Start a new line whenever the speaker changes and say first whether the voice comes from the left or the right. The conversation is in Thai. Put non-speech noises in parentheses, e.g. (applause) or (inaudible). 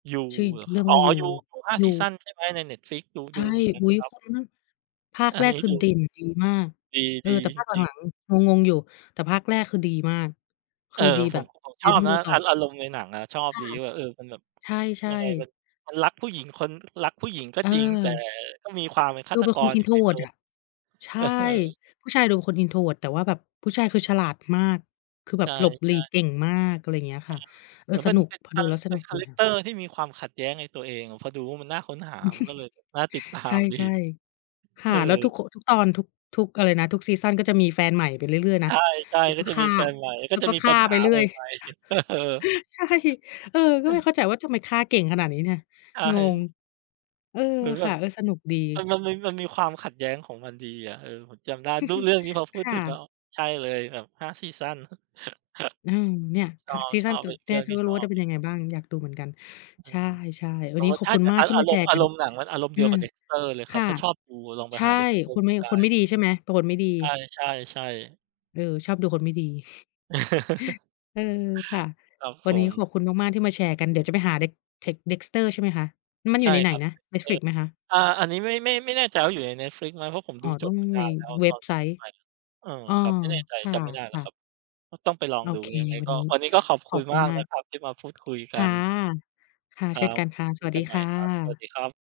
right: ยู
left: ชื่อ
right: เหรอ
left: เ
right: ค
left: ร
right: รั
left: ื่
right: บ
left: อง
right: อ
left: ว
right: ๋อ
left: ่า "ยู"
right: ยู ยู 5
left: ย
right: ซี
left: ู
right: ซันใช่ไหม ใน Netflix ดู
left: ใช
right: ด
left: ่
right: ูเหมือนกัน
left: อุ๊ย
right: ครับ
left: คุณ ฮ ภาค
right: อั
left: แร
right: นน
left: ก
right: ี้
left: คื
right: ด
left: อ
right: ู
left: เด่นดีมาก
right: ดี
left: เออ แต่ภาคห
right: ๆ จริง ๆ
left: ลัง ๆ งง ๆ อยู่ แต่ภาคแรกคือดีมาก ค
right: เอ่อ
left: ือดี
right: ผ
left: แบ
right: ม
left: บ
right: ผม ผม
left: เจ
right: ชอ
left: นต
right: บ
left: ้อง
right: น
left: ดู
right: ะ
left: ต่อ
right: อา อารมณ์ในหนังอะ ชอบ
left: ค่
right: ด
left: ะ
right: ีว่าแบบ เออ มันแบบ
left: ใช
right: ย
left: ่
right: ังไง
left: ๆ
right: มัน มันรักผู้หญิงคน รักผู้หญิงก็จริง แต่
left: เออ
right: ก็มีความเป็นฆ
left: ด
right: า
left: ู
right: ต
left: เป็น
right: ก
left: คน
right: รอยู่ในตั
left: Introvert
right: ว
left: อะ ใช
right: เอ
left: ่
right: อ
left: ผู้ชายดูเป็นคน Introvert แต่ว่าแบบผู้ชายคือฉลาดมาก คือแ
right: ใ
left: บ
right: ช
left: บ
right: ่
left: หลบหลีก
right: ๆ
left: เก่งมาก อะไรเงี้ย
right: อ
left: ค
right: า
left: ่ะ เอ
right: เ
left: อ
right: หมือนเ
left: ส
right: ป็น
left: นุก
right: เป็น
left: พอ
right: ค
left: ด
right: า
left: ูแล้วส
right: เป็
left: น
right: น
left: ุก
right: คา
left: ดี
right: แรก
left: ค่
right: เ
left: ะ
right: ตอร์ที่มีความขัดแย้งในตัวเองอะ พอดูแล้วมันน่าค้นหา มันก็เลยแบบน่าติด ตา
left: (chuckles) ใช
right: มดี
left: ่ ๆ ค
right: เ
left: ่
right: อ
left: ะ
right: อ
left: แล้วทุก ค ทุกตอน ทุก ทุกอะไรนะ ทุกซีซัน ก็จะมีแฟนใหม่ไปเรื่อย ๆ
right: ใ
left: นะ
right: ช่
left: แล้ว
right: ๆ ก
left: ก
right: ็
left: ็
right: จะ
left: ฆ
right: ม
left: ่
right: ี
left: า
right: แฟนใหม่ ก
left: แ
right: ็
left: ล้ว
right: จะ
left: ก็
right: มี
left: ฆ
right: ป
left: ่
right: ั
left: า
right: ญห
left: ไป
right: า
left: เรื่
right: ใ
left: อย
right: หม่ ๆ (chuckles) เออ
left: (chuckles) ใช่ เออ ก
right: อ
left: ็
right: ื
left: ไม
right: อ
left: ่เข้าใจว่า ทำไมฆ่าเก่งขนาดนี้เนี่ย
right: ใช
left: งง
right: ่
left: เออ
right: เหมือนแ
left: ค
right: บ
left: ่ะ
right: บ
left: เออ สนุกดี
right: มัน มันมี มันมีความขัดแย้งของมันดีอะ เออ ผมจำได้ ดู เรื่องนี้พ
left: (chuckles)
right: อพู
left: ค
right: ด
left: ่
right: ถึงแล้
left: ะ
right: ว ใช่เลยแบบ 5 ซีซัน (chuckles)
left: อืม เนี่ย ค่ะ ซี
right: ช
left: ซั
right: อ
left: น
right: บ
left: ต
right: ๆ
left: ่อ
right: เป็นอีก
left: เน
right: เ
left: ี
right: ร
left: ่
right: ื่
left: ย
right: อง
left: ฉั
right: ท
left: น
right: ี่
left: ก็ร
right: ช
left: ู้
right: อ
left: ว่า จ
right: บ
left: ะเป็น
right: (unintelligible)
left: ยังไงบ้าง อยากดูเหมือนกัน
right: อื
left: ใช
right: อ
left: ่ ๆ ว
right: อ
left: ัน
right: ๋อ
left: นี้ขอบ
right: ถ้า
left: คุณ
right: จะ
left: มา
right: อ
left: ก
right: า
left: ที่
right: อา
left: มา
right: ร
left: แช
right: มณ
left: ร
right: ์
left: ์
right: อ
left: ก
right: า
left: ั
right: ร
left: น
right: มณ์หนังมันอารมณ์
left: เ
right: เ
left: อ
right: ดี
left: อ
right: ยวกับ "Dexter" เลย
left: ค
right: ครั
left: ่
right: บ
left: ะ
right: ถ้าชอบดูลองไป
left: ใช่
right: หา "Dexter"
left: คน
right: ด
left: ไ
right: ู
left: ม่
right: ได้
left: คนไม่ดีใช่ไหม เป็นคนไม่ดี
right: ใช่ ๆ ๆ
left: เออ ชอบดูคนไม่ดี (chuckles)
right: (chuckles)
left: เออ ค่ะ
right: ครับ
left: วั
right: ผ
left: นนี้ข
right: ม
left: อบคุณมาก ๆ ที่มาแชร์กัน เดี๋ยวจะไปหา Dex text Dexter ใช่ไหมคะ มัน
right: ใ
left: อ
right: ช
left: ยู
right: ่
left: ่ในไหน
right: ครับ
left: นะ
right: เออ
left: Netflix ไหมคะ?
right: อ่า อันนี้ไม่ ไม่ ไม่แน่ใจว่าอยู่ใน Netflix ไหม เพราะผม
left: อ๋
right: ด
left: อ
right: ูจ
left: ต้อ
right: บ
left: ง
right: ไปน
left: ใน
right: านแล้ว
left: เว็บไซ
right: (unintelligible)
left: ต์
right: เออ
left: อ๋อ
right: ครับ ไม่แน่ใจ
left: ค
right: จำไม่ได้แล้
left: ่
right: ว
left: ะ
right: คร
left: ๆ
right: ับ ก็ต้องไปลอง
left: โอ
right: ดู
left: เค
right: ยังไง
left: วัน
right: ก็
left: นี้
right: วันนี้ก็ขอบ
left: ข
right: ค
left: อ
right: ุ
left: บ
right: ณ
left: คุ
right: ม
left: ณ
right: าก
left: มา
right: น
left: ก
right: ะครับ ที่มาพูดคุยก
left: ค
right: ั
left: ่ะ
right: น
left: ค่ะ
right: ค
left: เ
right: ร
left: ช่
right: ั
left: น
right: บ
left: กันค่ะ ส
right: คุ
left: ว
right: ย
left: ัส
right: กั
left: ดี
right: นใหม
left: ค
right: ่
left: ่
right: ครับ สวัส
left: ะ
right: ดีครับ